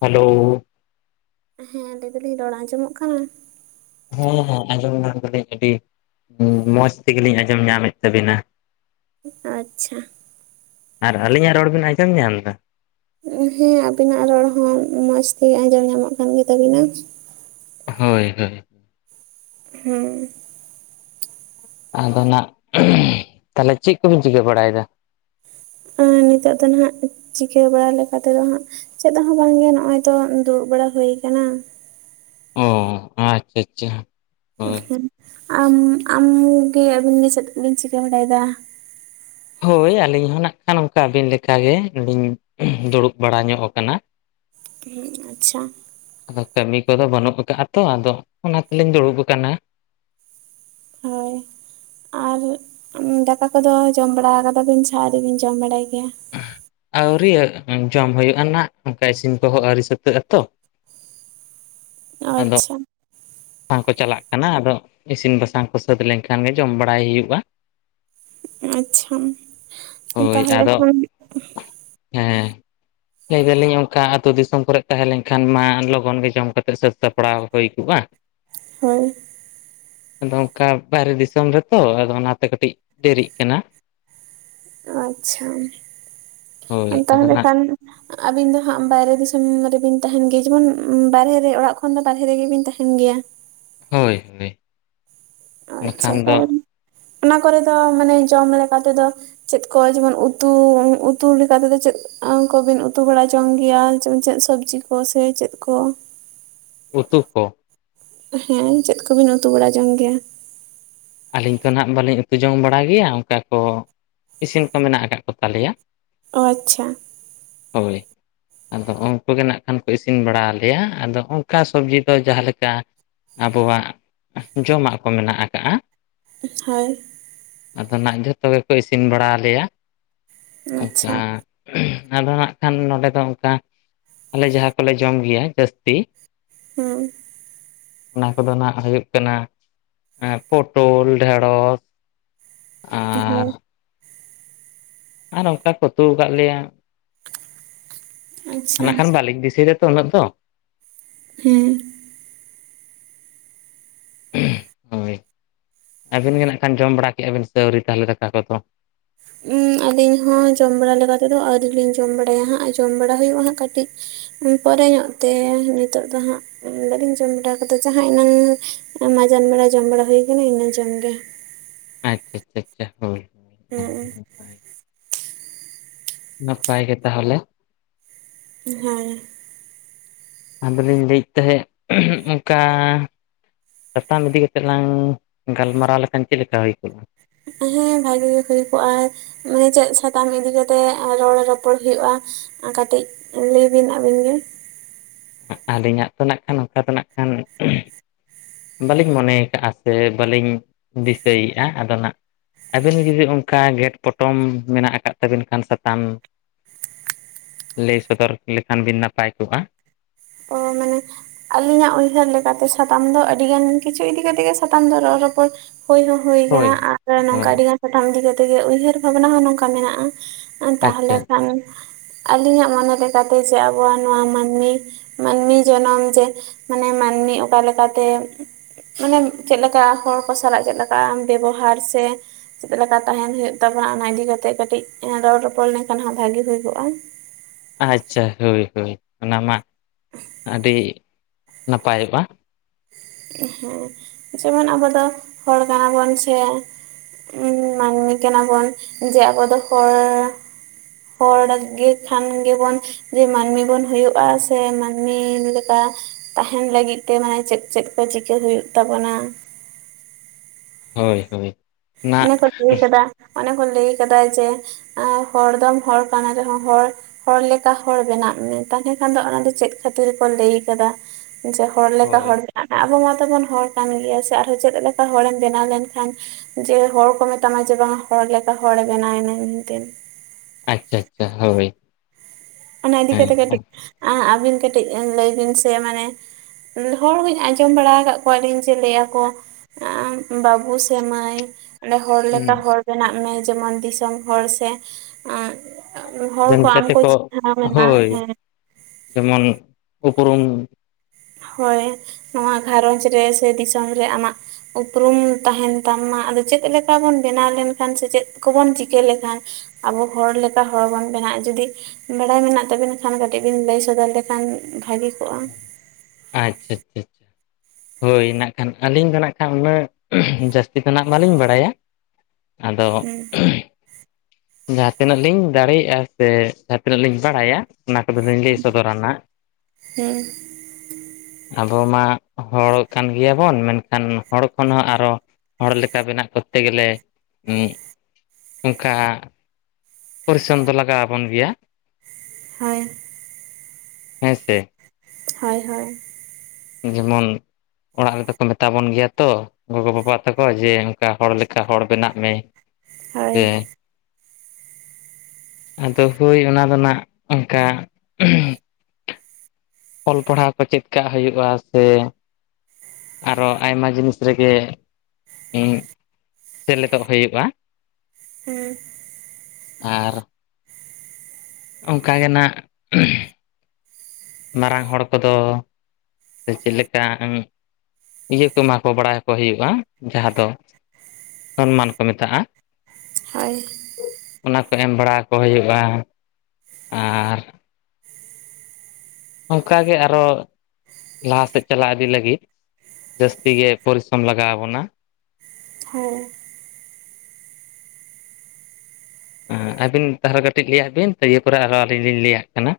Hello ᱦᱮᱸ ᱞᱟᱹᱭ ᱫᱟᱞᱤᱧ ᱨᱚᱲ ᱟᱸᱡᱚᱢᱚᱜ ᱠᱟᱱᱟ? ᱦᱮᱸ ᱦᱮᱸ ᱟᱡᱚᱢ ᱧᱟᱢ ᱫᱟᱞᱤᱧ ᱡᱩᱫᱤᱼᱼ ᱢᱚᱸᱡᱽ ᱛᱮᱜᱮᱞᱤᱧ ᱟᱸᱡᱚᱢ ᱧᱟᱢᱮᱫ ᱛᱟᱵᱤᱱᱟ᱾ ᱟᱪᱪᱷᱟ᱾ ᱟᱨ ᱟᱹᱞᱤᱧᱟᱜ ᱨᱚᱲ ᱵᱤᱱ ᱟᱸᱡᱚᱢ ᱧᱟᱢ ᱮᱫᱟ? ᱦᱮᱸ ᱟᱵᱤᱱᱟᱜ ᱨᱚᱲ ᱦᱚᱸ ᱢᱚᱸᱡᱽ ᱛᱮᱜᱮ ᱟᱸᱡᱚᱢ ᱧᱟᱢᱚᱜ ᱠᱟᱱ ᱜᱮᱛᱟᱵᱤᱱᱟ᱾ ᱦᱳᱭ ᱦᱳᱭ᱾ ᱦᱩᱢ᱾ ᱟᱫᱚ ᱱᱟᱜ ᱛᱟᱦᱚᱞᱮ ᱪᱮᱫ ᱠᱚᱵᱤᱱ ᱪᱤᱠᱟᱹ ᱵᱟᱲᱟᱭᱮᱫᱟ? ᱟᱨ ᱱᱤᱛᱚᱜ ᱫᱚ ᱱᱟᱜ ᱪᱤᱠᱟᱹ ᱵᱟᱲᱟ ᱞᱮᱠᱟᱛᱮᱫᱚ ᱦᱟᱸᱜᱼᱼ ᱪᱮᱫ ᱦᱚᱸ ᱵᱟᱝᱜᱮ ᱱᱚᱜ ᱚᱭ ᱛᱚ ᱫᱩᱲᱩᱵ ᱵᱟᱲᱟ ᱦᱩᱭ ᱟᱠᱟᱱᱟ᱾ ᱚ ᱟᱪᱪᱷᱟ ᱟᱪᱪᱷᱟ᱾ ᱟᱢ ᱟᱢ ᱜᱮ ᱟᱹᱵᱤᱱ ᱜᱮ ᱪᱮᱫ ᱠᱚ ᱵᱤᱱ ᱪᱤᱠᱟᱹ ᱵᱟᱲᱟᱭᱮᱫᱟ? ᱦᱳᱭ ᱟᱹᱞᱤᱧ ᱦᱚᱸ ᱱᱟᱜ ᱠᱷᱟᱱ ᱚᱱᱠᱟ ᱜᱮ ᱟᱹᱵᱤᱱ ᱞᱮᱠᱟ ᱜᱮ ᱫᱩᱲᱩᱵ ᱵᱟᱲᱟ ᱧᱚᱜ ᱟᱠᱟᱱᱟ᱾ ᱦᱮᱸ ᱟᱪᱪᱷᱟ᱾ ᱟᱫᱚ ᱠᱟᱹᱢᱤ ᱠᱚᱫᱚ ᱵᱟᱹᱱᱩᱜ ᱟᱠᱟᱫᱟ ᱛᱚ ᱟᱫᱚ ᱚᱱᱟ ᱛᱮᱞᱤᱧ ᱫᱩᱲᱩᱵ ᱟᱠᱟᱱᱟ᱾ ᱦᱳᱭ ᱟᱨ ᱫᱟᱠᱟ ᱠᱚᱫᱚ ᱡᱚᱢ ᱵᱟᱲᱟ ᱟᱠᱟᱫᱟᱵᱤᱱ ᱥᱮ ᱟᱣᱨᱤ ᱵᱤᱱ ᱡᱚᱢ ᱵᱟᱲᱟᱭ ᱜᱮᱭᱟ? ᱟᱹᱣᱨᱤᱟᱹ ᱡᱚᱢ ᱦᱩᱭᱩᱜᱼᱟ ᱦᱟᱜ ᱚᱱᱠᱟ ᱤᱥᱤᱱ ᱠᱚᱦᱚᱸ ᱟᱹᱣᱨᱤ ᱥᱟᱹᱛᱟᱹᱜ ᱟ ᱛᱚ᱾ ᱟᱫᱚ ᱟᱪᱪᱷᱟ᱾ ᱵᱟᱝ ᱠᱚ ᱪᱟᱞᱟᱜ ᱠᱟᱱᱟ ᱟᱫᱚ ᱤᱥᱤᱱ ᱵᱟᱥᱟᱝ ᱠᱚ ᱥᱟᱹᱛ ᱞᱮᱱᱠᱷᱟᱱ ᱜᱮ ᱡᱚᱢ ᱵᱟᱲᱟᱭ ᱦᱩᱭᱩᱜᱼᱟ᱾ ᱟᱪᱪᱷᱟ ᱛᱟᱦᱚᱞᱮ ᱠᱷᱟᱱᱼᱼ ᱦᱮᱸᱻ ᱞᱟᱹᱭ ᱫᱟᱞᱤᱧ ᱚᱱᱠᱟ ᱟᱹᱛᱩ ᱫᱤᱥᱚᱢ ᱠᱚᱨᱮ ᱛᱟᱦᱮᱸ ᱞᱮᱱ ᱠᱷᱟᱱ ᱢᱟ ᱞᱚᱜᱚᱱ ᱜᱮ ᱡᱚᱢ ᱠᱟᱛᱮ ᱥᱟᱹᱛ ᱥᱟᱯᱲᱟᱣ ᱦᱩᱭ ᱠᱚᱜᱼᱟ᱾ ᱦᱳᱭ᱾ ᱟᱫᱚ ᱚᱱᱠᱟ ᱵᱟᱭᱨᱮ ᱫᱤᱥᱚᱢ ᱨᱮᱛᱚ ᱟᱫᱚ ᱚᱱᱟᱛᱮ ᱠᱟᱹᱴᱤᱡ ᱫᱮᱨᱤᱜ ᱠᱟᱱᱟ᱾ ᱟᱪᱪᱷᱟ ᱦᱳᱭ ᱛᱟ ᱟᱫᱚ ᱦᱚᱞᱮ ᱱᱟᱜ ᱠᱷᱟᱱᱼᱼ ᱟᱵᱤᱱ ᱫᱚ ᱦᱟᱸᱜ ᱵᱟᱭᱨᱮ ᱫᱤᱥᱚᱢ ᱨᱮᱵᱤᱱ ᱛᱟᱦᱮᱱ ᱜᱮᱭᱟ ᱡᱮᱢᱚᱱ ᱵᱟᱨᱦᱮ ᱨᱮ ᱚᱲᱟᱜᱼᱼ ᱠᱷᱚᱱ ᱫᱚ ᱵᱟᱨᱦᱮ ᱨᱮᱜᱮᱵᱤᱱ ᱛᱟᱦᱮᱱ ᱜᱮᱭᱟ᱾ ᱦᱳᱭ ᱦᱳᱭ᱾ ᱟᱪᱪᱷᱟ ᱵᱟᱠᱷᱟᱱ ᱫᱚ ᱛᱟᱦᱚᱞᱮ ᱚᱱᱟ ᱠᱚᱨᱮ ᱫᱚ ᱢᱟᱱᱮ ᱡᱚᱢ ᱞᱮᱠᱟ ᱛᱮᱫᱚ ᱪᱮᱫ ᱠᱚ ᱡᱮᱢᱚᱱ ᱩᱛᱩ ᱩᱛᱩ ᱞᱮᱠᱟᱛᱮᱫᱚ ᱪᱮᱫ ᱟ ᱠᱚᱵᱤᱱ ᱩᱛᱩ ᱵᱟᱲᱟ ᱡᱚᱝ ᱜᱮᱭᱟ ᱪᱮᱫ ᱥᱚᱵᱽᱡᱤ ᱠᱚ ᱥᱮ ᱪᱮᱫ ᱠᱚ? ᱩᱛᱩ ᱠᱚ? ᱦᱮᱸ ᱪᱮᱫ ᱠᱚᱵᱤᱱ ᱩᱛᱩ ᱵᱟᱲᱟ ᱡᱚᱝ ᱜᱮᱭᱟ? ᱟᱹᱞᱤᱧ ᱛᱚ ᱱᱟᱸᱜ ᱵᱟᱹᱞᱤᱧ ᱩᱛᱩ ᱡᱚᱝ ᱵᱟᱲᱟ ᱜᱮᱭᱟ ᱚᱱᱠᱟ ᱠᱚ ᱤᱥᱤᱱ ᱠᱚ ᱢᱮᱱᱟᱜ ᱠᱟᱫ ᱠᱚᱛᱟᱞᱮᱭᱟ᱾ ᱚ ᱟᱪᱪᱷᱟ᱾ ᱦᱚᱭ᱾ ᱟᱫᱚ ᱩᱱᱠᱩ ᱜᱮ ᱱᱟᱜᱠᱷᱟᱱ ᱠᱚ ᱤᱥᱤᱱ ᱵᱟᱲᱟ ᱟᱞᱮᱭᱟ ᱟᱫᱚ ᱚᱱᱠᱟ ᱥᱚᱵᱡᱤ ᱠᱚ ᱡᱟᱦᱟᱸ ᱞᱮᱠᱟ ᱟᱵᱚᱣᱟᱜ ᱡᱚᱢᱟᱜ ᱠᱚ ᱢᱮᱱᱟᱜ ᱠᱟᱜᱼᱟ, ᱦᱚᱭ᱾ ᱟᱫᱚ ᱱᱟᱸᱜ ᱡᱷᱚᱛᱚ ᱜᱮᱠᱚ ᱤᱥᱤᱱ ᱵᱟᱲᱟ ᱟᱞᱮᱭᱟ᱾ ᱟᱪᱪᱷᱟ᱾ ᱚᱱᱠᱟ ᱟᱫᱚ ᱦᱟᱸᱜ ᱠᱷᱟᱱ ᱱᱚᱰᱮ ᱫᱚ ᱚᱝᱠᱟ ᱟᱞᱮ ᱡᱟᱦᱟᱸ ᱠᱚᱞᱮ ᱡᱚᱢ ᱜᱮᱭᱟ ᱡᱟᱹᱥᱛᱤ ᱦᱩᱸ᱾ ᱚᱱᱟ ᱠᱚᱫᱚ ᱱᱟᱸᱜ ᱦᱩᱭᱩᱜ ᱠᱟᱱᱟ ᱯᱚᱴᱳᱞ ᱰᱷᱮᱸᱲᱚᱥ ᱟᱨ ᱦᱮᱸ᱾ ᱟᱨ ᱚᱱᱠᱟ ᱠᱚ ᱩᱛᱩ ᱠᱟᱜ ᱞᱮᱭᱟ ᱟᱪᱪᱷᱟ ᱱᱟᱜ ᱠᱷᱟᱱ ᱵᱟᱞᱤᱧ‌ ᱫᱤᱥᱟᱹᱭ ᱫᱟ ᱛᱚ ᱩᱱᱟᱹᱜ ᱫᱚ᱾ ᱦᱮᱸ᱾ ᱦᱳᱭ ᱟᱵᱤᱱ ᱜᱮ ᱱᱟᱜ ᱠᱷᱟᱱ ᱡᱚᱢ ᱵᱟᱲᱟ ᱠᱮᱜᱼᱟ ᱵᱤᱱ ᱥᱮ ᱟᱹᱣᱨᱤ ᱛᱟᱦᱚᱞᱮ ᱫᱟᱠᱟ ᱠᱚᱫᱚ? ᱩᱸ ᱟᱹᱞᱤᱧ ᱦᱚᱸ ᱡᱚᱢ ᱵᱟᱲᱟ ᱞᱮᱠᱟ ᱛᱮᱫᱚ ᱟᱹᱣᱨᱤ ᱞᱤᱧ ᱡᱚᱢ ᱵᱟᱲᱟᱭᱟ ᱦᱟᱸᱜ ᱡᱚᱢ ᱵᱟᱲᱟ ᱦᱩᱭᱩᱜᱼᱟ ᱦᱟᱸᱜ ᱠᱟᱹᱴᱤᱡ ᱩᱸ ᱯᱚᱨᱮ ᱧᱚᱜ ᱛᱮ ᱱᱤᱛᱚᱜ ᱫᱚ ᱦᱟᱸᱜ ᱚᱸ ᱵᱟᱹᱞᱤᱧ ᱡᱚᱢ ᱵᱟᱲᱟ ᱠᱟᱫᱟ ᱡᱟᱦᱟᱸ ᱮᱱᱟᱝ ᱢᱟᱡᱟᱱ ᱵᱮᱲᱟ ᱡᱚᱢ ᱵᱟᱲᱟ ᱦᱩᱭ ᱠᱟᱱᱟ ᱤᱱᱟᱹ ᱡᱚᱢ ᱜᱮ᱾ ᱟᱪᱪᱷᱟ ᱟᱪᱷᱟ ᱪᱷᱟ ᱦᱳᱭ᱾ ᱦᱮᱸ ᱾ ᱱᱟᱯᱟᱭ ᱜᱮ ᱛᱟᱦᱚᱞᱮ᱾ ᱦᱮᱸ᱾ ᱟᱫᱚ ᱞᱤᱧ ᱞᱟᱹᱭᱮᱜ ᱛᱟᱦᱮᱸᱜ ᱚᱝᱠᱟ ᱥᱟᱛᱟᱢ ᱤᱫᱤ ᱠᱟᱛᱮᱜ ᱞᱟᱝ ᱜᱟᱞᱢᱟᱨᱟᱣ ᱞᱮᱠᱷᱟᱱ ᱪᱮᱜ ᱞᱮᱠᱟ ᱦᱩᱭ ᱠᱚᱜᱼᱟ? ᱦᱮᱸ ᱵᱷᱟᱜᱤ ᱜᱮ ᱦᱩᱭ ᱠᱚᱜᱼᱟ᱾ ᱢᱟᱱᱮ ᱪᱮᱫ ᱥᱟᱛᱟᱢ ᱤᱫᱤ ᱠᱟᱛᱮᱜ ᱮᱸ ᱨᱚᱲ ᱨᱚᱯᱚᱲ ᱦᱩᱭᱩᱜᱼᱟ ᱟᱸ ᱠᱟᱴᱤᱡ ᱞᱟᱹᱭ ᱵᱤᱱ ᱟᱵᱤᱱ ᱜᱮ᱾ ᱟᱹᱞᱤᱧᱟᱜ ᱛᱚ ᱱᱟᱸᱜ ᱠᱷᱟᱱ ᱱᱚᱠᱟ ᱛᱮ ᱱᱟᱜ ᱠᱷᱟᱱ ᱵᱟᱹᱞᱤᱧ ᱢᱚᱱᱮᱭ ᱠᱟᱜ-ᱟ ᱥᱮ ᱵᱟᱹᱞᱤᱧ ᱫᱤᱥᱟᱹᱭᱮᱜᱼᱟ ᱟᱫᱚ ᱱᱟᱸᱜ ᱟᱵᱤᱱ ᱜᱮ ᱡᱩᱫᱤ ᱚᱝᱠᱟ ᱜᱷᱮᱸᱴ ᱯᱚᱴᱚᱢ ᱢᱮᱱᱟᱜ ᱠᱟᱫ ᱛᱟᱹᱵᱤᱱ ᱠᱷᱟᱱ ᱥᱟᱛᱟᱢ ᱞᱟᱹᱭ ᱥᱚᱫᱚᱨ ᱞᱮᱠᱷᱟᱱ ᱵᱤᱱ ᱱᱟᱯᱟᱭ ᱠᱚᱜᱼᱟ᱾ ᱚ ᱢᱟᱱᱮ ᱟᱞᱤᱧᱟᱜ ᱩᱭᱦᱟᱹᱨ ᱞᱮᱠᱟ ᱛᱮ ᱥᱟᱛᱟᱢ ᱫᱚ ᱟᱹᱰᱤ ᱜᱟᱱ ᱠᱤᱪᱷᱩ ᱤᱫᱤ ᱠᱟᱛᱮᱜ ᱜᱮ ᱥᱟᱛᱟᱢ ᱫᱚ ᱨᱚᱲ ᱨᱚᱯᱚᱲ ᱦᱩᱭ ᱦᱚᱸ ᱦᱩᱭ ᱦᱳᱭ ᱠᱟᱱᱟ ᱟᱨ ᱦᱳᱭ ᱱᱚᱝᱠᱟ ᱟᱹᱰᱤ ᱜᱟᱱ ᱥᱟᱛᱟᱢ ᱤᱫᱤ ᱠᱟᱛᱮᱜ ᱜᱮ ᱩᱭᱦᱟᱹᱨ ᱵᱷᱟᱵᱱᱟ ᱦᱚᱸ ᱱᱚᱝᱠᱟ ᱢᱮᱱᱟᱜᱼᱟ, ᱟᱸ ᱟᱪᱪᱷᱟ ᱛᱟᱦᱚᱞᱮ ᱠᱷᱟᱱ ᱟᱞᱤᱧᱟᱜ ᱢᱚᱱᱮ ᱞᱮᱠᱟᱛᱮ ᱡᱮ ᱟᱵᱚᱣᱟᱜ ᱱᱚᱣᱟ ᱢᱟᱱᱢᱤ ᱢᱟᱹᱱᱢᱤ ᱡᱚᱱᱚᱢ ᱡᱮ ᱢᱟᱱᱮ ᱢᱟᱹᱱᱢᱤ ᱚᱠᱟᱮ ᱞᱮᱠᱟ ᱛᱮ ᱢᱟᱱᱮ ᱪᱮᱜ ᱞᱮᱠᱟ ᱦᱚᱲ ᱠᱚ ᱥᱟᱞᱟᱜ ᱪᱮᱜ ᱞᱮᱠᱟ ᱵᱮᱵᱚᱦᱟᱨ ᱥᱮ ᱪᱮᱫ ᱞᱮᱠᱟ ᱛᱟᱦᱮᱱ ᱦᱩᱭᱩᱜ ᱛᱟᱵᱚᱱᱟ, ᱚᱱᱟ ᱤᱫᱤ ᱠᱟᱛᱮᱜ ᱠᱟᱹᱴᱤᱡ ᱮᱸ ᱨᱚᱲ ᱨᱚᱯᱚᱲ ᱞᱮᱱᱠᱷᱟᱱ ᱦᱟᱸᱜ ᱵᱷᱟᱜᱤ ᱦᱩᱭ ᱠᱚᱜ-ᱟ᱾ ᱟᱪᱪᱷᱟ ᱦᱳᱭ ᱦᱳᱭ, ᱚᱱᱟ ᱢᱟ ᱟᱹᱰᱤ ᱱᱟᱯᱟᱭᱚᱜ-ᱟ᱾ ᱦᱮᱸ ᱡᱮᱢᱚᱱ ᱟᱵᱚ ᱫᱚ ᱦᱚᱲ ᱠᱟᱱᱟᱵᱚᱱ ᱥᱮ ᱩᱸᱻ ᱢᱟᱱᱢᱤ ᱠᱟᱱᱟ ᱵᱚᱱ, ᱡᱮ ᱟᱵᱚ ᱫᱚ ᱦᱚᱲ ᱦᱚᱲ ᱜᱮ ᱠᱷᱟᱱ ᱜᱮ ᱵᱚᱱ ᱡᱮ ᱢᱟᱱᱢᱤ ᱵᱚᱱ ᱦᱩᱭᱩᱜ-ᱟ ᱥᱮ ᱢᱟᱱᱢᱤ ᱞᱮᱠᱟ ᱛᱟᱦᱮᱱ ᱞᱟᱹᱜᱤᱫ ᱛᱮ ᱢᱟᱱᱮ ᱪᱮᱫ ᱪᱮᱫ ᱠᱚ ᱪᱤᱠᱟᱹ ᱦᱩᱭᱩᱜ ᱛᱟᱵᱚᱱᱟ ᱦᱳᱭ ᱦᱳᱭ᱾ ᱚᱱᱟ ᱚᱱᱮ ᱠᱚ ᱞᱟᱹᱭ ᱠᱟᱫᱟ ᱚᱱᱮ ᱠᱚ ᱞᱟᱹᱭ ᱠᱟᱫᱟ ᱡᱮ ᱟᱸ ᱦᱚᱲ ᱫᱚᱢ ᱦᱚᱲ ᱠᱟᱱᱟ ᱨᱮᱦᱚᱸ ᱦᱚᱲ ᱦᱚᱲ ᱞᱮᱠᱟ ᱦᱚᱲ ᱵᱮᱱᱟᱜ ᱢᱮ ᱾ ᱛᱟᱦᱚᱞᱮ ᱠᱷᱟᱱ ᱫᱚ ᱚᱱᱟ ᱫᱚ ᱪᱮᱫ ᱠᱷᱟᱹᱛᱤᱨ ᱠᱚ ᱞᱟᱹᱭ ᱟᱠᱟᱫᱟ ᱡᱮ ᱦᱚᱲ ᱞᱮᱠᱟ ᱦᱳᱭ ᱦᱚᱲ ᱵᱮᱱᱟᱜ ᱢᱮ ᱾ ᱟᱵᱚ ᱢᱟᱛᱚ ᱵᱚᱱ ᱦᱚᱲ ᱠᱟᱱ ᱜᱮᱭᱟ ᱥᱮ ᱟᱨ ᱦᱚᱸ ᱪᱮᱫ ᱞᱮᱠᱟ ᱦᱚᱲᱮᱢ ᱵᱮᱱᱟᱣ ᱞᱮᱱᱠᱷᱟᱱ ᱡᱮ ᱦᱚᱲ ᱠᱚ ᱢᱮᱛᱟᱢᱟ ᱡᱮ ᱵᱟᱝ ᱦᱚᱲ ᱞᱮᱠᱟ ᱦᱚᱲᱮ ᱵᱮᱱᱟᱣᱮᱱᱟ ᱢᱮᱱᱛᱮᱱ ᱾ ᱟᱪᱪᱷᱟ ᱟᱪᱪᱷᱟ ᱦᱳᱭ᱾ ᱚᱱᱟ ᱤᱫᱤ ᱦᱮᱸ ᱠᱟᱛᱮᱜ ᱦᱩᱸ ᱠᱟᱹᱴᱤᱡ ᱟᱸ ᱟᱵᱤᱱ ᱠᱟᱹᱴᱤᱡ ᱞᱟᱹᱭ ᱵᱤᱱ ᱥᱮ ᱢᱟᱱᱮ ᱩᱸ ᱦᱚᱲ ᱦᱩᱧ ᱟᱸᱡᱚᱢ ᱵᱟᱲᱟᱣ ᱟᱠᱟᱜ ᱠᱚᱣᱟ ᱞᱤᱧ ᱡᱮ ᱞᱟᱹᱭ ᱟᱠᱚ ᱟᱸ ᱵᱟᱵᱩ ᱥᱮ ᱢᱟᱹᱭ ᱟᱱᱮ ᱦᱚᱲ ᱞᱮᱠᱟ ᱦᱚᱲ ᱵᱮᱱᱟᱜ ᱢᱮ ᱡᱮᱢᱚᱱ ᱫᱤᱥᱚᱢ ᱦᱚᱲ ᱥᱮ ᱚᱸᱜ ᱚᱸᱜ ᱦᱚᱲ ᱠᱚ ᱟᱢ ᱠᱚ‌ ᱪᱤ ᱦᱳᱭ ᱾ [inaudible] ᱡᱮᱢᱚᱱ ᱩᱯᱨᱩᱢ ᱦᱚᱭ ᱾ ᱱᱚᱸᱣᱟ ᱜᱷᱟᱨᱚᱸᱡᱽ ᱨᱮ ᱥᱮ ᱫᱤᱥᱚᱢ ᱨᱮ ᱟᱢᱟᱜ ᱩᱯᱨᱩᱢ ᱛᱟᱦᱮᱱ ᱛᱟᱢ ᱢᱟ ᱾ ᱟᱫᱚ ᱪᱮᱫ ᱞᱮᱠᱟ ᱵᱚᱱ ᱵᱮᱱᱟᱣ ᱞᱮᱱᱠᱷᱟᱱ ᱥᱮ ᱪᱮᱫ ᱠᱚᱵᱚᱱ ᱪᱤᱠᱟᱹ ᱞᱮᱠᱷᱟᱱ ᱟᱵᱚ ᱦᱚᱲ ᱞᱮᱠᱟ ᱦᱚᱲ ᱵᱚᱱ ᱵᱮᱱᱟᱜ-ᱟ ᱾ ᱡᱩᱫᱤ ᱵᱟᱲᱟᱭ ᱢᱮᱱᱟᱜ ᱛᱟᱵᱤᱱ ᱠᱷᱟᱱ ᱠᱟᱹᱴᱤᱡ ᱵᱤᱱ ᱞᱟᱹᱭ ᱥᱚᱫᱚᱨ ᱞᱮᱠᱷᱟᱱ ᱵᱷᱟᱹᱜᱤ ᱠᱚᱜ-ᱟ ᱾ [inaudible] ᱟᱪᱪᱷᱟ ᱟᱪᱪᱷᱟ ᱟᱪᱪᱷᱟ᱾ ᱦᱳᱭ ᱱᱟᱜ ᱠᱷᱟᱱ ᱟᱹᱞᱤᱧ ᱫᱚ ᱱᱟᱜ ᱠᱷᱟᱱ ᱩᱱᱟᱹᱜ ᱡᱟᱹᱥᱛᱤ ᱫᱚ ᱱᱟᱦᱟᱜ ᱵᱟᱹᱞᱤᱧ ᱵᱟᱲᱟᱭᱟ᱾ ᱟᱫᱚ ᱦᱮᱸ ᱡᱟᱦᱟᱸ ᱛᱤᱱᱟᱹᱜ ᱞᱤᱧ ᱫᱟᱲᱮᱭᱟᱜ-ᱟ ᱥᱮ ᱡᱟᱦᱟᱸ ᱛᱤᱱᱟᱹᱜ ᱞᱤᱧ ᱵᱟᱲᱟᱭᱟ ᱚᱱᱟ ᱠᱚᱫᱚ ᱞᱤᱧ ᱞᱟᱹᱭ ᱥᱚᱫᱚᱨᱟ ᱱᱟᱦᱟᱜ ᱾ [inaudible] ᱦᱮᱸ ᱟᱵᱚ ᱢᱟ ᱦᱚᱲ ᱠᱟᱱ ᱜᱮᱭᱟᱵᱚᱱ ᱢᱮᱱᱠᱷᱟᱱ ᱦᱚᱲ ᱠᱷᱚᱱ ᱦᱚᱸ ᱟᱨᱚ ᱦᱚᱲ ᱞᱮᱠᱟ ᱵᱮᱱᱟᱜ ᱠᱚᱨᱛᱮ ᱜᱮᱞᱮ, ᱩᱸ [inaudible] ᱚᱱᱠᱟ ᱯᱚᱨᱤᱥᱨᱚᱢ ᱫᱚ ᱞᱟᱜᱟᱣ ᱟᱵᱚᱱ ᱜᱮᱭᱟ᱾ ᱦᱳᱭ ᱾ [inaudible] ᱦᱮᱸ ᱥᱮ ᱾ ᱦᱳᱭ ᱦᱳᱭ᱾ ᱡᱮᱢᱚᱱ ᱚᱲᱟᱜ ᱨᱮᱫᱚ ᱠᱚ ᱢᱮᱛᱟ ᱵᱚᱱ ᱜᱮᱭᱟ ᱛᱚ ᱜᱚᱜᱚ ᱵᱟᱵᱟ ᱛᱟᱠᱚ ᱡᱮ ᱚᱱᱠᱟ ᱦᱚᱲ ᱞᱮᱠᱟ ᱦᱚᱲ ᱵᱮᱱᱟᱜ ᱢᱮ᱾ [inaudible] ᱦᱳᱭ ᱥᱮ [inaudible] ᱟᱫᱚ ᱦᱳᱭ ᱚᱱᱟ ᱫᱚ ᱱᱟᱦᱟᱜ ᱚᱱᱠᱟ ᱚᱞ ᱯᱟᱲᱦᱟᱣ ᱠᱚ ᱪᱮᱫ ᱠᱟᱜ ᱦᱩᱭᱩᱜ-ᱟ ᱥᱮ ᱟᱨᱚ ᱟᱭᱢᱟ ᱡᱤᱱᱤᱥ ᱨᱮᱜᱮ [inaudible] ᱩᱸ ᱥᱮᱞᱮᱫᱚᱜ ᱦᱩᱭᱩᱜ-ᱟ ᱾ ᱦᱩᱸ ᱾ ᱟᱨ ᱚᱱᱠᱟ ᱜᱮ ᱱᱟᱜ ᱢᱟᱨᱟᱝ ᱦᱚᱲ ᱠᱚᱫᱚ, ᱥᱮ ᱪᱮᱫ ᱞᱮᱠᱟ ᱤᱭᱟᱹ ᱠᱚ ᱮᱢᱟ ᱠᱚ ᱵᱟᱲᱟᱣ ᱟᱠᱚ ᱦᱩᱭᱩᱜ-ᱟ ᱡᱟᱦᱟᱸ ᱫᱚ ᱥᱚᱱᱢᱟᱱ ᱠᱚ ᱢᱮᱛᱟᱜ-ᱟ᱾ ᱦᱳᱭ᱾ ᱚᱱᱟ ᱠᱚ ᱮᱢ ᱵᱟᱲᱟ ᱟᱠᱚ ᱦᱩᱭᱩᱜ-ᱟ, ᱟᱨ ᱚᱱᱠᱟᱜ ᱜᱮ ᱟᱨᱚ ᱞᱟᱦᱟ ᱥᱮᱫ ᱪᱟᱞᱟᱜ ᱤᱫᱤ ᱞᱟᱹᱜᱤᱫ ᱡᱟᱹᱥᱛᱤ ᱜᱮ ᱯᱚᱨᱤᱥᱨᱚᱢ ᱞᱟᱜᱟᱣ ᱟᱵᱚᱱᱟ᱾ ᱦᱮᱸ, ᱟᱹᱵᱤᱱ ᱛᱟᱦᱚᱞᱮ ᱠᱟᱹᱴᱤᱡ ᱞᱟᱹᱭ-ᱟ ᱵᱤᱱ ᱫᱤᱭᱮ ᱯᱚᱨᱮ ᱟᱨᱦᱚᱸ ᱟᱹᱞᱤᱧ ᱞᱤᱧ ᱞᱟᱹᱭᱟᱜ ᱠᱟᱱᱟ᱾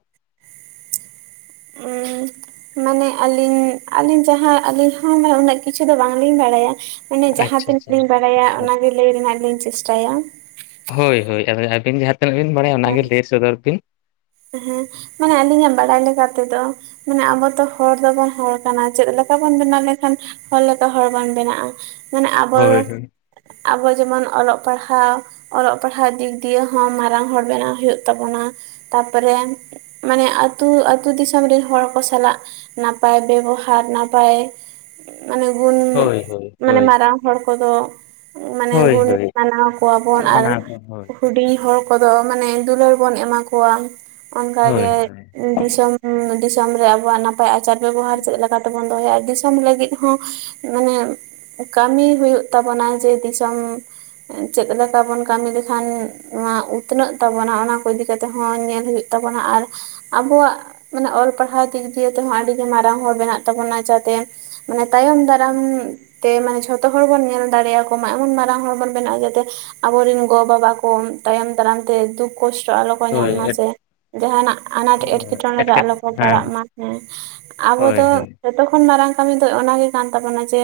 [unintelligible] ᱢᱟᱱᱮ ᱟᱹᱞᱤᱧ ᱟᱹᱞᱤᱧ ᱡᱟᱦᱟᱸ ᱟᱹᱞᱤᱧ ᱦᱚᱸ ᱩᱱᱟᱹᱜ ᱠᱤᱪᱷᱩ ᱫᱚ ᱵᱟᱝᱞᱤᱧ ᱵᱟᱲᱟᱭᱟ ᱾ ᱢᱟᱱᱮ ᱡᱟᱦᱟᱸ ᱟᱪᱪᱷᱟ ᱛᱤᱱᱟᱹᱜ ᱟᱪᱪᱷᱟ ᱞᱤᱧ ᱵᱟᱲᱟᱭᱟ ᱚᱱᱟᱜᱮ ᱞᱟᱹᱭ ᱨᱮᱱᱟᱜ ᱞᱤᱧ ᱪᱮᱥᱴᱟᱭᱟ ᱾ ᱦᱳᱭ ᱦᱳᱭ ᱟᱫᱚ ᱟᱹᱵᱤᱱ ᱡᱟᱦᱟᱸ ᱛᱤᱱᱟᱹᱜ ᱵᱤᱱ ᱵᱟᱲᱟᱭᱟ ᱦᱮᱸ ᱚᱱᱟᱜᱮ ᱞᱟᱹᱭ ᱥᱚᱫᱚᱨ ᱵᱤᱱ ᱾ ᱦᱮᱸ ᱢᱟᱱᱮ ᱟᱹᱞᱤᱧᱟᱜ ᱵᱟᱲᱟᱭ ᱞᱮᱠᱟ ᱛᱮᱫᱚ ᱢᱟᱱᱮ ᱟᱵᱚ ᱛᱚ ᱦᱚᱲ ᱫᱚᱵᱚᱱ ᱦᱚᱲ ᱠᱟᱱᱟ ᱪᱮᱫ ᱞᱮᱠᱟ ᱵᱚᱱ ᱵᱮᱱᱟᱣ ᱞᱮᱠᱷᱟᱱ ᱦᱚᱲ ᱞᱮᱠᱟ ᱦᱚᱲ ᱵᱚᱱ ᱵᱮᱱᱟᱜ-ᱟ᱾ ᱢᱟᱱᱮ ᱟᱵᱚ ᱦᱳᱭ ᱦᱳᱭ ᱟᱵᱚ ᱡᱮᱢᱚᱱ ᱚᱞᱚᱜ ᱯᱟᱲᱦᱟᱣ ᱚᱞᱚᱜ ᱯᱟᱲᱦᱟᱣ ᱫᱤᱠ ᱫᱤᱭᱮ ᱦᱚᱸ ᱢᱟᱨᱟᱝ ᱦᱚᱲ ᱵᱮᱱᱟᱣ ᱦᱩᱭᱩᱜ ᱛᱟᱵᱳᱱᱟ ᱛᱟᱯᱚᱨᱮ ᱢᱟᱱᱮ ᱟᱹᱛᱩ ᱟᱹᱛᱩ ᱫᱤᱥᱚᱢ ᱨᱮᱱ ᱦᱚᱲ ᱠᱚ ᱥᱟᱞᱟᱜ ᱱᱟᱯᱟᱭ ᱵᱮᱵᱚᱦᱟᱨ, ᱱᱟᱯᱟᱭ ᱢᱟᱱᱮ ᱜᱩᱱ ᱦᱳᱭ ᱦᱳᱭ ᱢᱟᱱᱮ ᱦᱳᱭ ᱢᱟᱨᱟᱝ ᱦᱚᱲ ᱠᱚᱫᱚ ᱢᱟᱱᱮ ᱦᱳᱭ ᱜᱩᱱ ᱦᱳᱭ ᱢᱟᱱᱟᱣ ᱠᱚᱣᱟ ᱵᱚᱱ ᱟᱨ ᱢᱟᱱᱟᱣ ᱦᱳᱭ ᱦᱩᱰᱤᱧ ᱦᱚᱲ ᱠᱚᱫᱚ ᱢᱟᱱᱮ ᱫᱩᱞᱟᱹᱲ ᱵᱚᱱ ᱮᱢᱟ ᱠᱚᱣᱟ᱾ ᱚᱱᱠᱟ ᱦᱳᱭ ᱜᱮ ᱦᱳᱭ ᱫᱤᱥᱚᱢ ᱫᱤᱥᱚᱢ ᱨᱮ ᱟᱵᱚᱣᱟᱜ ᱱᱟᱯᱟᱭ ᱟᱪᱟᱨ ᱵᱮᱵᱚᱦᱟᱨ ᱪᱮᱫ ᱞᱮᱠᱟ ᱛᱮ ᱵᱚᱱ ᱫᱚᱦᱚᱭᱟ᱾ ᱫᱤᱥᱚᱢ ᱞᱟᱹᱜᱤᱫ ᱦᱚᱸ ᱢᱟᱱᱮ ᱠᱟᱹᱢᱤ ᱦᱩᱭᱩᱜ ᱛᱟᱵᱱᱟ ᱡᱮ ᱫᱤᱥᱚᱢ ᱪᱮᱫ ᱞᱮᱠᱟ ᱵᱚᱱ ᱠᱟᱹᱢᱤ ᱞᱮᱠᱷᱟᱱ ᱱᱚᱣᱟ ᱩᱛᱱᱟᱹᱜ ᱛᱟᱵᱚᱱᱟ ᱚᱱᱟᱠᱚ ᱤᱫᱤᱠᱟ ᱛᱮᱜ ᱛᱮ ᱦᱚᱸ ᱧᱮᱞ ᱦᱩᱭᱩᱜ ᱛᱟᱵᱚᱱᱟ᱾ ᱟᱨ ᱟᱵᱚᱣᱟᱜ ᱢᱟᱱᱮ ᱚᱞ ᱯᱟᱲᱦᱟᱣ ᱫᱤᱠ ᱫᱤᱭᱮ ᱛᱮᱦᱚᱸ ᱟᱹᱰᱤ ᱜᱮ ᱢᱟᱨᱟᱝ ᱦᱚᱲ ᱵᱮᱱᱟᱜ ᱛᱟᱵᱚᱱᱟ, ᱡᱟᱛᱮ ᱢᱟᱱᱮ ᱛᱟᱭᱚᱢ ᱫᱟᱨᱟᱢ ᱛᱮ ᱢᱟᱱᱮ ᱡᱷᱚᱛᱚ ᱦᱚᱲ ᱵᱚᱱ ᱧᱮᱞ ᱫᱟᱲᱮᱭᱟ ᱠᱚ ᱢᱟ ᱮᱢᱚᱱ ᱢᱟᱨᱟᱝ ᱦᱚᱲ ᱵᱚᱱ ᱵᱮᱱᱟᱜ ᱡᱟᱛᱮ ᱟᱵᱚᱨᱮᱱ ᱜᱚ ᱵᱟᱵᱟ ᱠᱚ ᱛᱟᱭᱚᱢ ᱫᱟᱨᱟᱢ ᱛᱮ ᱫᱩᱠ ᱠᱚᱥᱴᱚ ᱟᱞᱚ ᱠᱚ ᱧᱟᱢ ᱦᱳᱭ ᱢᱟᱥᱮ ᱡᱟᱦᱟᱱᱟᱜ ᱟᱱᱟᱴ ᱮᱴᱠᱮᱴᱚᱬᱮ ᱨᱮ ᱟᱞᱚ ᱮᱴᱠᱮᱴ ᱠᱚ ᱯᱟᱲᱟᱜ ᱦᱮᱸ ᱢᱟ ᱦᱮ ᱟᱵᱚ ᱫᱚ ᱦᱳᱭ ᱦᱳᱭ ᱡᱚᱛᱚ ᱠᱷᱚᱱ ᱢᱟᱨᱟᱝ ᱠᱟᱹᱢᱤ ᱫᱚ ᱚᱱᱟᱜᱮ ᱠᱟᱱ ᱛᱟᱵᱚᱱᱟ ᱡᱮ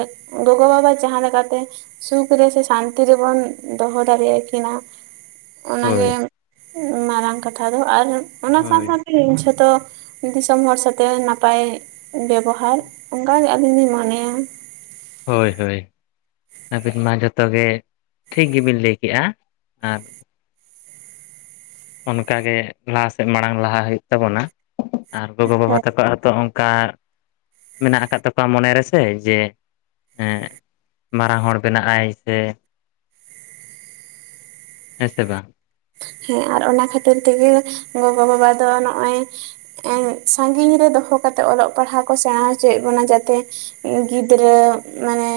ᱜᱚᱜᱚ ᱵᱟᱵᱟ ᱡᱟᱦᱟᱸ ᱞᱮᱠᱟᱛᱮ ᱥᱩᱠ ᱨᱮᱥᱮ ᱥᱟᱱᱛᱤ ᱨᱮᱵᱚᱱ ᱫᱚᱦᱚ ᱫᱟᱲᱮᱭᱟᱜ-ᱟ ᱠᱤᱱᱟ ᱾ ᱚᱱᱟᱜᱮ ᱦᱳᱭ ᱢᱟᱨᱟᱝ ᱠᱟᱛᱷᱟ ᱫᱚ ᱟᱨ ᱚᱱᱟ ᱥᱟᱶ ᱦᱳᱭ ᱥᱟᱶᱛᱮ ᱤᱧ ᱡᱷᱚᱛᱚ ᱫᱤᱥᱚᱢ ᱦᱚᱲ ᱥᱟᱛᱮ ᱱᱟᱯᱟᱭ ᱵᱮᱵᱚᱦᱟᱨ ᱚᱱᱠᱟᱟᱜ ᱜᱮ ᱟᱹᱞᱤᱧ ᱞᱤᱧ ᱢᱚᱱᱮᱭᱟ ᱾ ᱦᱳᱭ ᱦᱳᱭ ᱟᱹᱵᱤᱱ ᱢᱟ ᱡᱚᱛᱚ ᱜᱮ ᱴᱷᱤᱠ ᱜᱮᱵᱤᱱ ᱞᱟᱹᱭ ᱠᱮᱜ-ᱟ ᱟᱨ ᱚᱱᱠᱟᱜᱮ ᱞᱟᱦᱟ ᱥᱮᱫ ᱢᱟᱲᱟᱝ ᱞᱟᱦᱟ ᱦᱩᱭᱩᱜ ᱛᱟᱵᱚᱱᱟ ᱟᱨ ᱜᱚᱜᱚ ᱵᱟᱵᱟ ᱛᱟᱠᱚ ᱦᱚᱸᱛᱚ ᱚᱱᱠᱟ ᱢᱮᱱᱟᱜ ᱟᱠᱟᱫ ᱛᱟᱠᱚᱣᱟ ᱢᱚᱱᱮ ᱨᱮᱥᱮ ᱡᱮ ᱢᱟᱨᱟᱝ ᱦᱚᱲ ᱵᱮᱱᱟᱜ ᱟᱭ ᱥᱮ [unintelligible] ᱦᱮᱸᱥᱮ ᱵᱟᱝ? ᱦᱮᱸ ᱟᱨ ᱚᱱᱟ ᱠᱷᱟᱹᱛᱤᱨ ᱛᱮᱜᱮ ᱜᱚᱜᱚ-ᱵᱟᱵᱟ ᱫᱚ ᱱᱚᱜ-ᱚᱭ ᱥᱟᱜᱤᱧ ᱨᱮ ᱫᱚᱦᱚ ᱠᱟᱛᱮᱜ ᱚᱞᱚᱜ ᱯᱟᱲᱦᱟᱜ ᱠᱚ ᱥᱮᱬᱟ ᱦᱚᱪᱚᱭᱮᱫ ᱵᱚᱱᱟ ᱡᱟᱛᱮ ᱜᱤᱫᱽᱨᱟᱹ ᱢᱟᱱᱮ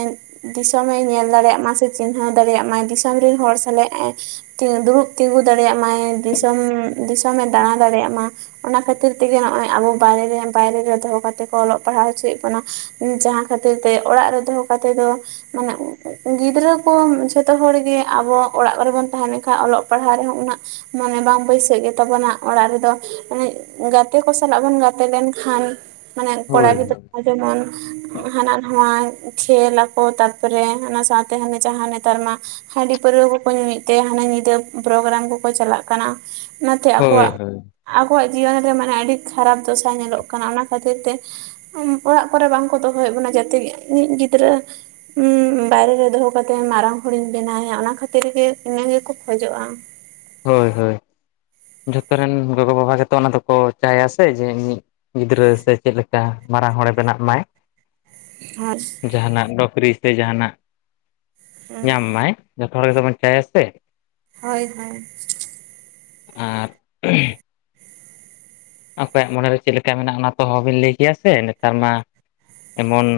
ᱫᱤᱥᱚᱢᱮ ᱧᱮᱞ ᱫᱟᱲᱮᱭᱟᱜ ᱢᱟ ᱥᱮ ᱪᱤᱱᱦᱟᱹᱣ ᱫᱟᱲᱮᱭᱟᱜ ᱢᱟᱭ ᱫᱤᱥᱚᱢ ᱨᱮᱱ ᱦᱚᱲ ᱥᱟᱞᱟᱜ ᱫᱩᱲᱩᱵ ᱛᱤᱸᱜᱩ ᱫᱟᱲᱮᱭᱟᱜ ᱢᱟᱭ ᱫᱤᱥᱚᱢ, ᱫᱤᱥᱚᱢᱮ ᱫᱟᱬᱟ ᱫᱟᱲᱮᱭᱟᱜ ᱢᱟ᱾ ᱚᱱᱟ ᱠᱷᱟᱹᱛᱤᱨ ᱛᱮᱜᱮ ᱱᱚᱜᱼᱚᱭ ᱟᱵᱚ ᱵᱟᱭᱨᱮ ᱵᱟᱭᱨᱮ ᱨᱮ ᱫᱚᱦᱚ ᱠᱟᱛᱮ ᱠᱚ ᱚᱞᱚᱜ ᱯᱟᱲᱦᱟᱣ ᱦᱚᱪᱚᱭᱮᱫ ᱵᱚᱱᱟ᱾ ᱡᱟᱦᱟᱸ ᱠᱷᱟᱹᱛᱤᱨ ᱛᱮ ᱚᱲᱟᱜ ᱨᱮ ᱫᱚᱦᱚ ᱠᱟᱛᱮ ᱫᱚ ᱢᱟᱱᱮ ᱜᱤᱫᱽᱨᱟᱹ ᱠᱚ ᱡᱷᱚᱛᱚ ᱦᱚᱲᱜᱮ ᱟᱵᱚ ᱚᱲᱟᱜ ᱠᱚᱨᱮ ᱵᱚᱱ ᱛᱟᱸᱦᱮ ᱞᱮᱱᱠᱷᱟᱱ ᱚᱞᱚᱜ ᱯᱟᱲᱦᱟᱣ ᱨᱮᱦᱚᱸ ᱩᱱᱟᱹᱜ ᱢᱚᱱᱮ ᱵᱟᱝ ᱵᱟᱹᱭᱥᱟᱹᱜ ᱜᱮᱛᱟᱵᱚᱱᱟ ᱚᱲᱟᱜ ᱨᱮᱫᱚ ᱢᱟᱱᱮ ᱜᱟᱛᱮ ᱠᱚ ᱥᱟᱞᱟᱜ ᱵᱚᱱ ᱜᱟᱛᱮ ᱞᱮᱱᱠᱷᱟᱱ ᱢᱟᱱᱮ ᱠᱚᱲᱟ ᱦᱳᱭ ᱜᱤᱫᱽᱨᱟᱹ ᱦᱚᱸ ᱡᱮᱢᱚᱱ ᱦᱟᱱᱟ ᱱᱚᱣᱟ ᱠᱷᱮᱞ ᱟᱠᱚ ᱛᱟᱨᱯᱚᱨᱮ ᱚᱱᱟ ᱥᱟᱶᱛᱮ ᱦᱟᱱ ᱡᱟᱦᱟᱸ ᱱᱮᱛᱟᱨ ᱢᱟ ᱦᱟᱺᱰᱤ ᱯᱟᱹᱨᱟᱹᱣᱟ ᱠᱚᱠᱚ ᱧᱩᱭᱮᱫ ᱛᱮ ᱦᱟᱱᱮ ᱧᱤᱫᱟᱹ ᱯᱨᱳᱜᱨᱟᱢ ᱠᱚᱠᱚ ᱪᱟᱞᱟᱜ ᱠᱟᱱᱟ ᱚᱱᱟᱛᱮ ᱦᱳᱭ ᱟᱠᱚᱣᱟᱜ ᱦᱳᱭ ᱟᱠᱚᱣᱟᱜ ᱡᱤᱭᱚᱱ ᱨᱮ ᱢᱟᱱᱮ ᱟᱹᱰᱤ ᱠᱷᱟᱨᱟᱯ ᱫᱚᱥᱟ ᱧᱮᱞᱚᱜ ᱠᱟᱱᱟ ᱚᱱᱟ ᱠᱷᱟᱹᱛᱤᱨ ᱛᱮ ᱚᱲᱟᱜ ᱠᱚᱨᱮᱜ ᱵᱟᱝᱠᱚ ᱫᱚᱦᱚᱭᱮᱫ ᱵᱚᱱᱟ ᱡᱟᱛᱮ ᱤᱧᱤᱡ ᱜᱤᱫᱽᱨᱟᱹ ᱦᱩᱸ ᱵᱟᱭᱨᱮ ᱨᱮ ᱫᱚᱦᱚ ᱠᱟᱛᱮᱫ ᱢᱟᱨᱟᱝ ᱦᱚᱲᱤᱧ ᱵᱮᱱᱟᱣᱮᱭᱟ ᱚᱱᱟ ᱠᱷᱟᱹᱛᱤᱨ ᱜᱮ ᱤᱱᱟᱹ ᱜᱮᱠᱚ ᱠᱷᱚᱡᱚᱜᱼᱟ᱾ [unintelligible] ᱦᱳᱭ ᱦᱳᱭ ᱡᱚᱛᱚ ᱨᱮᱱ ᱜᱚᱜᱚ ᱵᱟᱵᱟ ᱜᱮᱛᱚ ᱚᱱᱟ ᱫᱚᱠᱚ ᱪᱟᱭᱟ ᱥᱮ ᱡᱮ ᱤᱧᱤᱡ ᱜᱤᱫᱽᱨᱟᱹ ᱥᱮ ᱪᱮᱫ ᱞᱮᱠᱟ ᱢᱟᱨᱟᱝ ᱦᱚᱲᱮ ᱵᱮᱱᱟᱜ ᱢᱟᱭ᱾ [unintelligible] ᱡᱟᱦᱟᱱᱟᱜ ᱱᱚᱠᱨᱤ ᱥᱮ ᱡᱟᱦᱟᱱᱟᱜ ᱧᱟᱢ ᱢᱟᱭ ᱡᱚᱛᱚ ᱦᱚᱲ ᱜᱮᱛᱵᱚᱱ ᱪᱟᱭᱟ ᱥᱮ ᱦᱳᱭ ᱦᱳᱭ ᱟᱨ [unintelligible] ᱚᱠᱚᱭᱟᱜ ᱢᱚᱱᱮᱨᱮ ᱪᱮᱫ ᱞᱮᱠᱟ ᱢᱮᱱᱟᱜ-ᱟ ᱚᱱᱟ ᱛᱚ ᱚᱦᱚᱵᱤᱱ ᱞᱟᱹᱭ ᱠᱮᱭᱟ ᱥᱮ ᱱᱮᱛᱟᱨ ᱢᱟ ᱮᱢᱚᱱ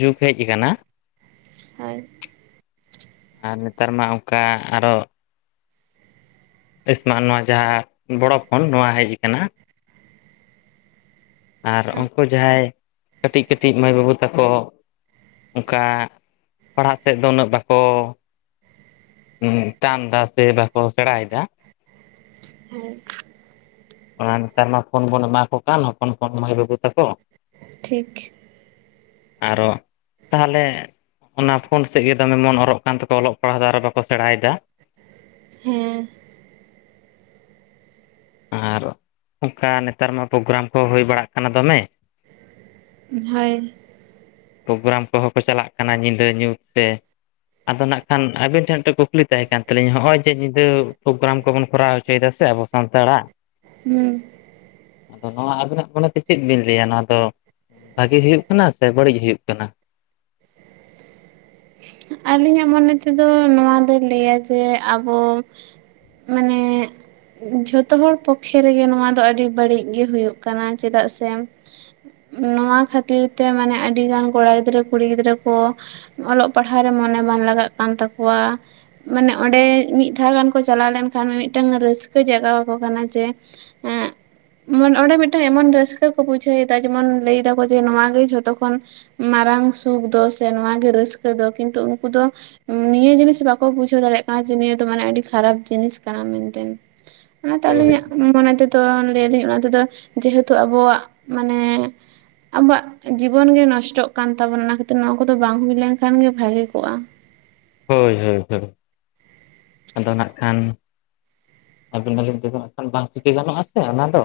ᱡᱩᱜᱽ ᱦᱮᱡ ᱟᱠᱟᱱᱟ ᱦᱳᱭ ᱟᱨ ᱱᱮᱛᱟᱨ ᱢᱟ ᱚᱱᱠᱟ ᱟᱨᱚ [unintelligible] ᱱᱚᱣᱟ ᱡᱟᱦᱟᱸ ᱵᱚᱲᱚ ᱯᱷᱳᱱ ᱱᱚᱣᱟ ᱦᱮᱡ ᱟᱠᱟᱱᱟ ᱟᱨ ᱦᱳᱭ ᱩᱱᱠᱩ ᱡᱟᱦᱟᱸᱭ ᱠᱟᱹᱴᱤᱡ ᱠᱟᱹᱴᱤᱡ ᱢᱟᱹᱭ ᱵᱟᱹᱵᱩ ᱛᱟᱠᱚ ᱚᱱᱠᱟ ᱯᱟᱲᱦᱟᱜ ᱥᱮᱫ ᱫᱚ ᱩᱱᱟᱹᱜ ᱵᱟᱠᱚ [unintelligible] ᱵᱟᱠᱚ ᱥᱮᱬᱟᱭᱮᱫᱟ᱾ ᱦᱮᱸ ᱚᱱᱟ ᱱᱮᱛᱟᱨ ᱢᱟ ᱯᱷᱳᱱ ᱵᱚᱱ ᱮᱢᱟ ᱠᱚ ᱠᱟᱱ ᱦᱚᱯᱚᱱ ᱦᱚᱯᱚᱱ ᱢᱟᱹᱭ ᱵᱟᱹᱵᱩ ᱛᱟᱠᱚ᱾ ᱴᱷᱤᱠ ᱟᱨᱚ ᱛᱟᱦᱚᱞᱮ ᱚᱱᱟ ᱯᱷᱳᱱ ᱥᱮᱫ ᱜᱮ ᱫᱚᱢᱮ ᱢᱚᱱ ᱚᱨᱚᱜ ᱠᱟᱱ ᱛᱟᱠᱚᱣᱟ ᱚᱞᱚᱜ ᱯᱟᱲᱦᱟᱣ ᱫᱚ ᱟᱨ ᱵᱟᱠᱚ ᱥᱮᱬᱟᱭᱫᱟ᱾ ᱦᱮᱸ ᱟᱨ ᱚᱱᱠᱟ ᱱᱮᱛᱟᱨ ᱢᱟ ᱯᱨᱳᱜᱨᱟᱢ ᱠᱚ ᱦᱩᱭ ᱵᱟᱲᱟᱜ ᱠᱟᱱᱟ ᱫᱚᱢᱮ ᱦᱚᱭ ᱯᱨᱳᱜᱨᱟᱢ ᱠᱚᱦᱚᱸ ᱠᱚ ᱪᱟᱞᱟᱜ ᱠᱟᱱᱟ ᱧᱤᱫᱟᱹ ᱧᱩᱛ ᱛᱮ ᱟᱫᱚ ᱱᱟᱜ ᱠᱷᱟᱱ ᱟᱵᱤᱱ ᱴᱷᱮᱱ ᱢᱤᱫᱴᱮᱱ ᱠᱩᱠᱞᱤ ᱛᱟᱦᱮᱸ ᱠᱟᱱ ᱛᱟᱹᱞᱤᱧᱟ ᱦᱚᱜ-ᱚᱭ ᱡᱮ ᱧᱤᱫᱟᱹ ᱯᱨᱳᱜᱨᱟᱢ ᱠᱚᱵᱚᱱ ᱠᱚᱨᱟᱣ ᱦᱚᱪᱚᱭ ᱫᱟ ᱥᱮ ᱟᱵᱚ ᱥᱟᱱᱛᱟᱲᱟᱜ ᱦᱩᱸᱻ ᱟᱫᱚ ᱱᱚᱣᱟ ᱟᱵᱤᱱᱟᱜ ᱢᱚᱱᱮ ᱛᱮ ᱪᱮᱫ ᱵᱤᱱ ᱞᱟᱹᱭᱟ ᱱᱚᱣᱟ ᱫᱚ ᱵᱷᱟᱜᱤ ᱦᱩᱭᱩᱜ ᱠᱟᱱᱟ ᱥᱮ ᱵᱟᱹᱲᱤᱡ ᱦᱩᱭᱩᱜ ᱠᱟᱱᱟ? ᱟᱹᱞᱤᱧᱟᱜ ᱢᱚᱱᱮ ᱛᱮᱫᱚ ᱱᱚᱣᱟ ᱫᱚᱭ ᱞᱟᱹᱭᱟ ᱡᱮ ᱟᱵᱚ ᱢᱟᱱᱮ ᱡᱷᱚᱛᱚ ᱦᱚᱲ ᱯᱚᱠᱷᱮ ᱨᱮᱜᱮ ᱱᱚᱣᱟ ᱫᱚ ᱟᱹᱰᱤ ᱵᱟᱹᱲᱤᱡ ᱜᱮ ᱦᱩᱭᱩᱜ ᱠᱟᱱᱟ᱾ ᱪᱮᱫᱟᱜ ᱥᱮ ᱱᱚᱣᱟ ᱠᱷᱟᱹᱛᱤᱨ ᱛᱮ ᱢᱟᱱᱮ ᱟᱹᱰᱤᱜᱟᱱ ᱠᱚᱲᱟ ᱜᱤᱫᱽᱨᱟᱹ ᱠᱩᱲᱤ ᱜᱤᱫᱽᱨᱟᱹ ᱠᱚ ᱚᱞᱚᱜ ᱯᱟᱲᱦᱟᱣ ᱨᱮ ᱢᱚᱱᱮ ᱵᱟᱝ ᱞᱟᱜᱟᱜ ᱠᱟᱱ ᱛᱟᱠᱚᱣᱟ ᱢᱟᱱᱮ ᱚᱸᱰᱮ ᱢᱤᱫ ᱫᱷᱟᱣ ᱜᱟᱱ ᱠᱚ ᱪᱟᱞᱟᱣ ᱞᱮᱱ ᱠᱷᱟᱱ ᱢᱤᱫᱴᱟᱱ ᱨᱟᱹᱥᱠᱟᱹ ᱡᱟᱜᱟᱣ ᱟᱠᱚ ᱠᱟᱱᱟ ᱡᱮ ᱮᱸᱜ ᱢᱚᱱ ᱚᱸᱰᱮ ᱢᱤᱫᱴᱟᱝ ᱮᱢᱚᱱ ᱨᱟᱹᱥᱠᱟᱹ ᱠᱚ ᱵᱩᱡᱷᱟᱹᱣᱮᱫᱟ ᱡᱮᱢᱚᱱ ᱞᱟᱹᱭ ᱮᱫᱟ ᱠᱚ ᱡᱮ ᱱᱚᱣᱟ ᱜᱮ ᱡᱷᱚᱛᱚ ᱠᱷᱚᱱ ᱢᱟᱨᱟᱝ ᱥᱩᱠ ᱫᱚ ᱥᱮ ᱱᱚᱣᱟ ᱜᱮ ᱨᱟᱹᱥᱠᱟᱹ ᱫᱚ ᱠᱤᱱᱛᱩ ᱩᱱᱠᱩ ᱫᱚ ᱱᱤᱭᱟᱹ ᱡᱤᱱᱤᱥ ᱵᱟᱠᱚ ᱵᱩᱡᱷᱟᱹᱣ ᱫᱟᱲᱮᱭᱟᱜ ᱠᱟᱱᱟ ᱡᱮ ᱱᱤᱭᱟᱹ ᱫᱚ ᱢᱟᱱᱮ ᱟᱹᱰᱤ ᱠᱷᱟᱨᱟᱯ ᱡᱤᱱᱤᱥ ᱠᱟᱱᱟ ᱢᱮᱱᱛᱮᱱ᱾ ᱚᱱᱟᱛᱮ ᱦᱳᱭ ᱟᱹᱞᱤᱧᱟᱜ ᱢᱚᱱᱮ ᱛᱮᱫᱚ ᱞᱟᱹᱭ ᱟᱹᱞᱤᱧ ᱚᱱᱟ ᱛᱮᱫᱚ ᱡᱮᱦᱮᱛᱩ ᱟᱵᱚᱣᱟᱜ ᱢᱟᱱᱮ ᱟᱵᱚᱣᱟᱜ ᱡᱤᱵᱚᱱᱜ ᱜᱮ ᱱᱚᱥᱴᱚᱜ ᱠᱟᱱ ᱛᱟᱵᱳᱱᱟ ᱚᱱᱟ ᱠᱷᱟᱹᱛᱤᱨ ᱱᱚᱣᱟ ᱠᱚᱫᱚ ᱵᱟᱝ ᱦᱩᱭ ᱞᱮᱱ ᱠᱷᱟᱱ ᱜᱮ ᱵᱷᱟᱹᱜᱮ ᱠᱚᱜᱼᱟ᱾ ᱦᱳᱭ ᱦᱳᱭ ᱦᱳᱭ, ᱟᱫᱚ ᱱᱷᱟᱜ ᱠᱷᱟᱱ ᱟᱵᱤᱱ ᱟᱹᱞᱤᱧ ᱛᱮᱫᱚ ᱦᱟᱸᱜ ᱵᱟᱝ ᱪᱤᱠᱟᱹ ᱜᱟᱱᱚᱜ ᱟᱥᱮ ᱚᱱᱟ ᱫᱚ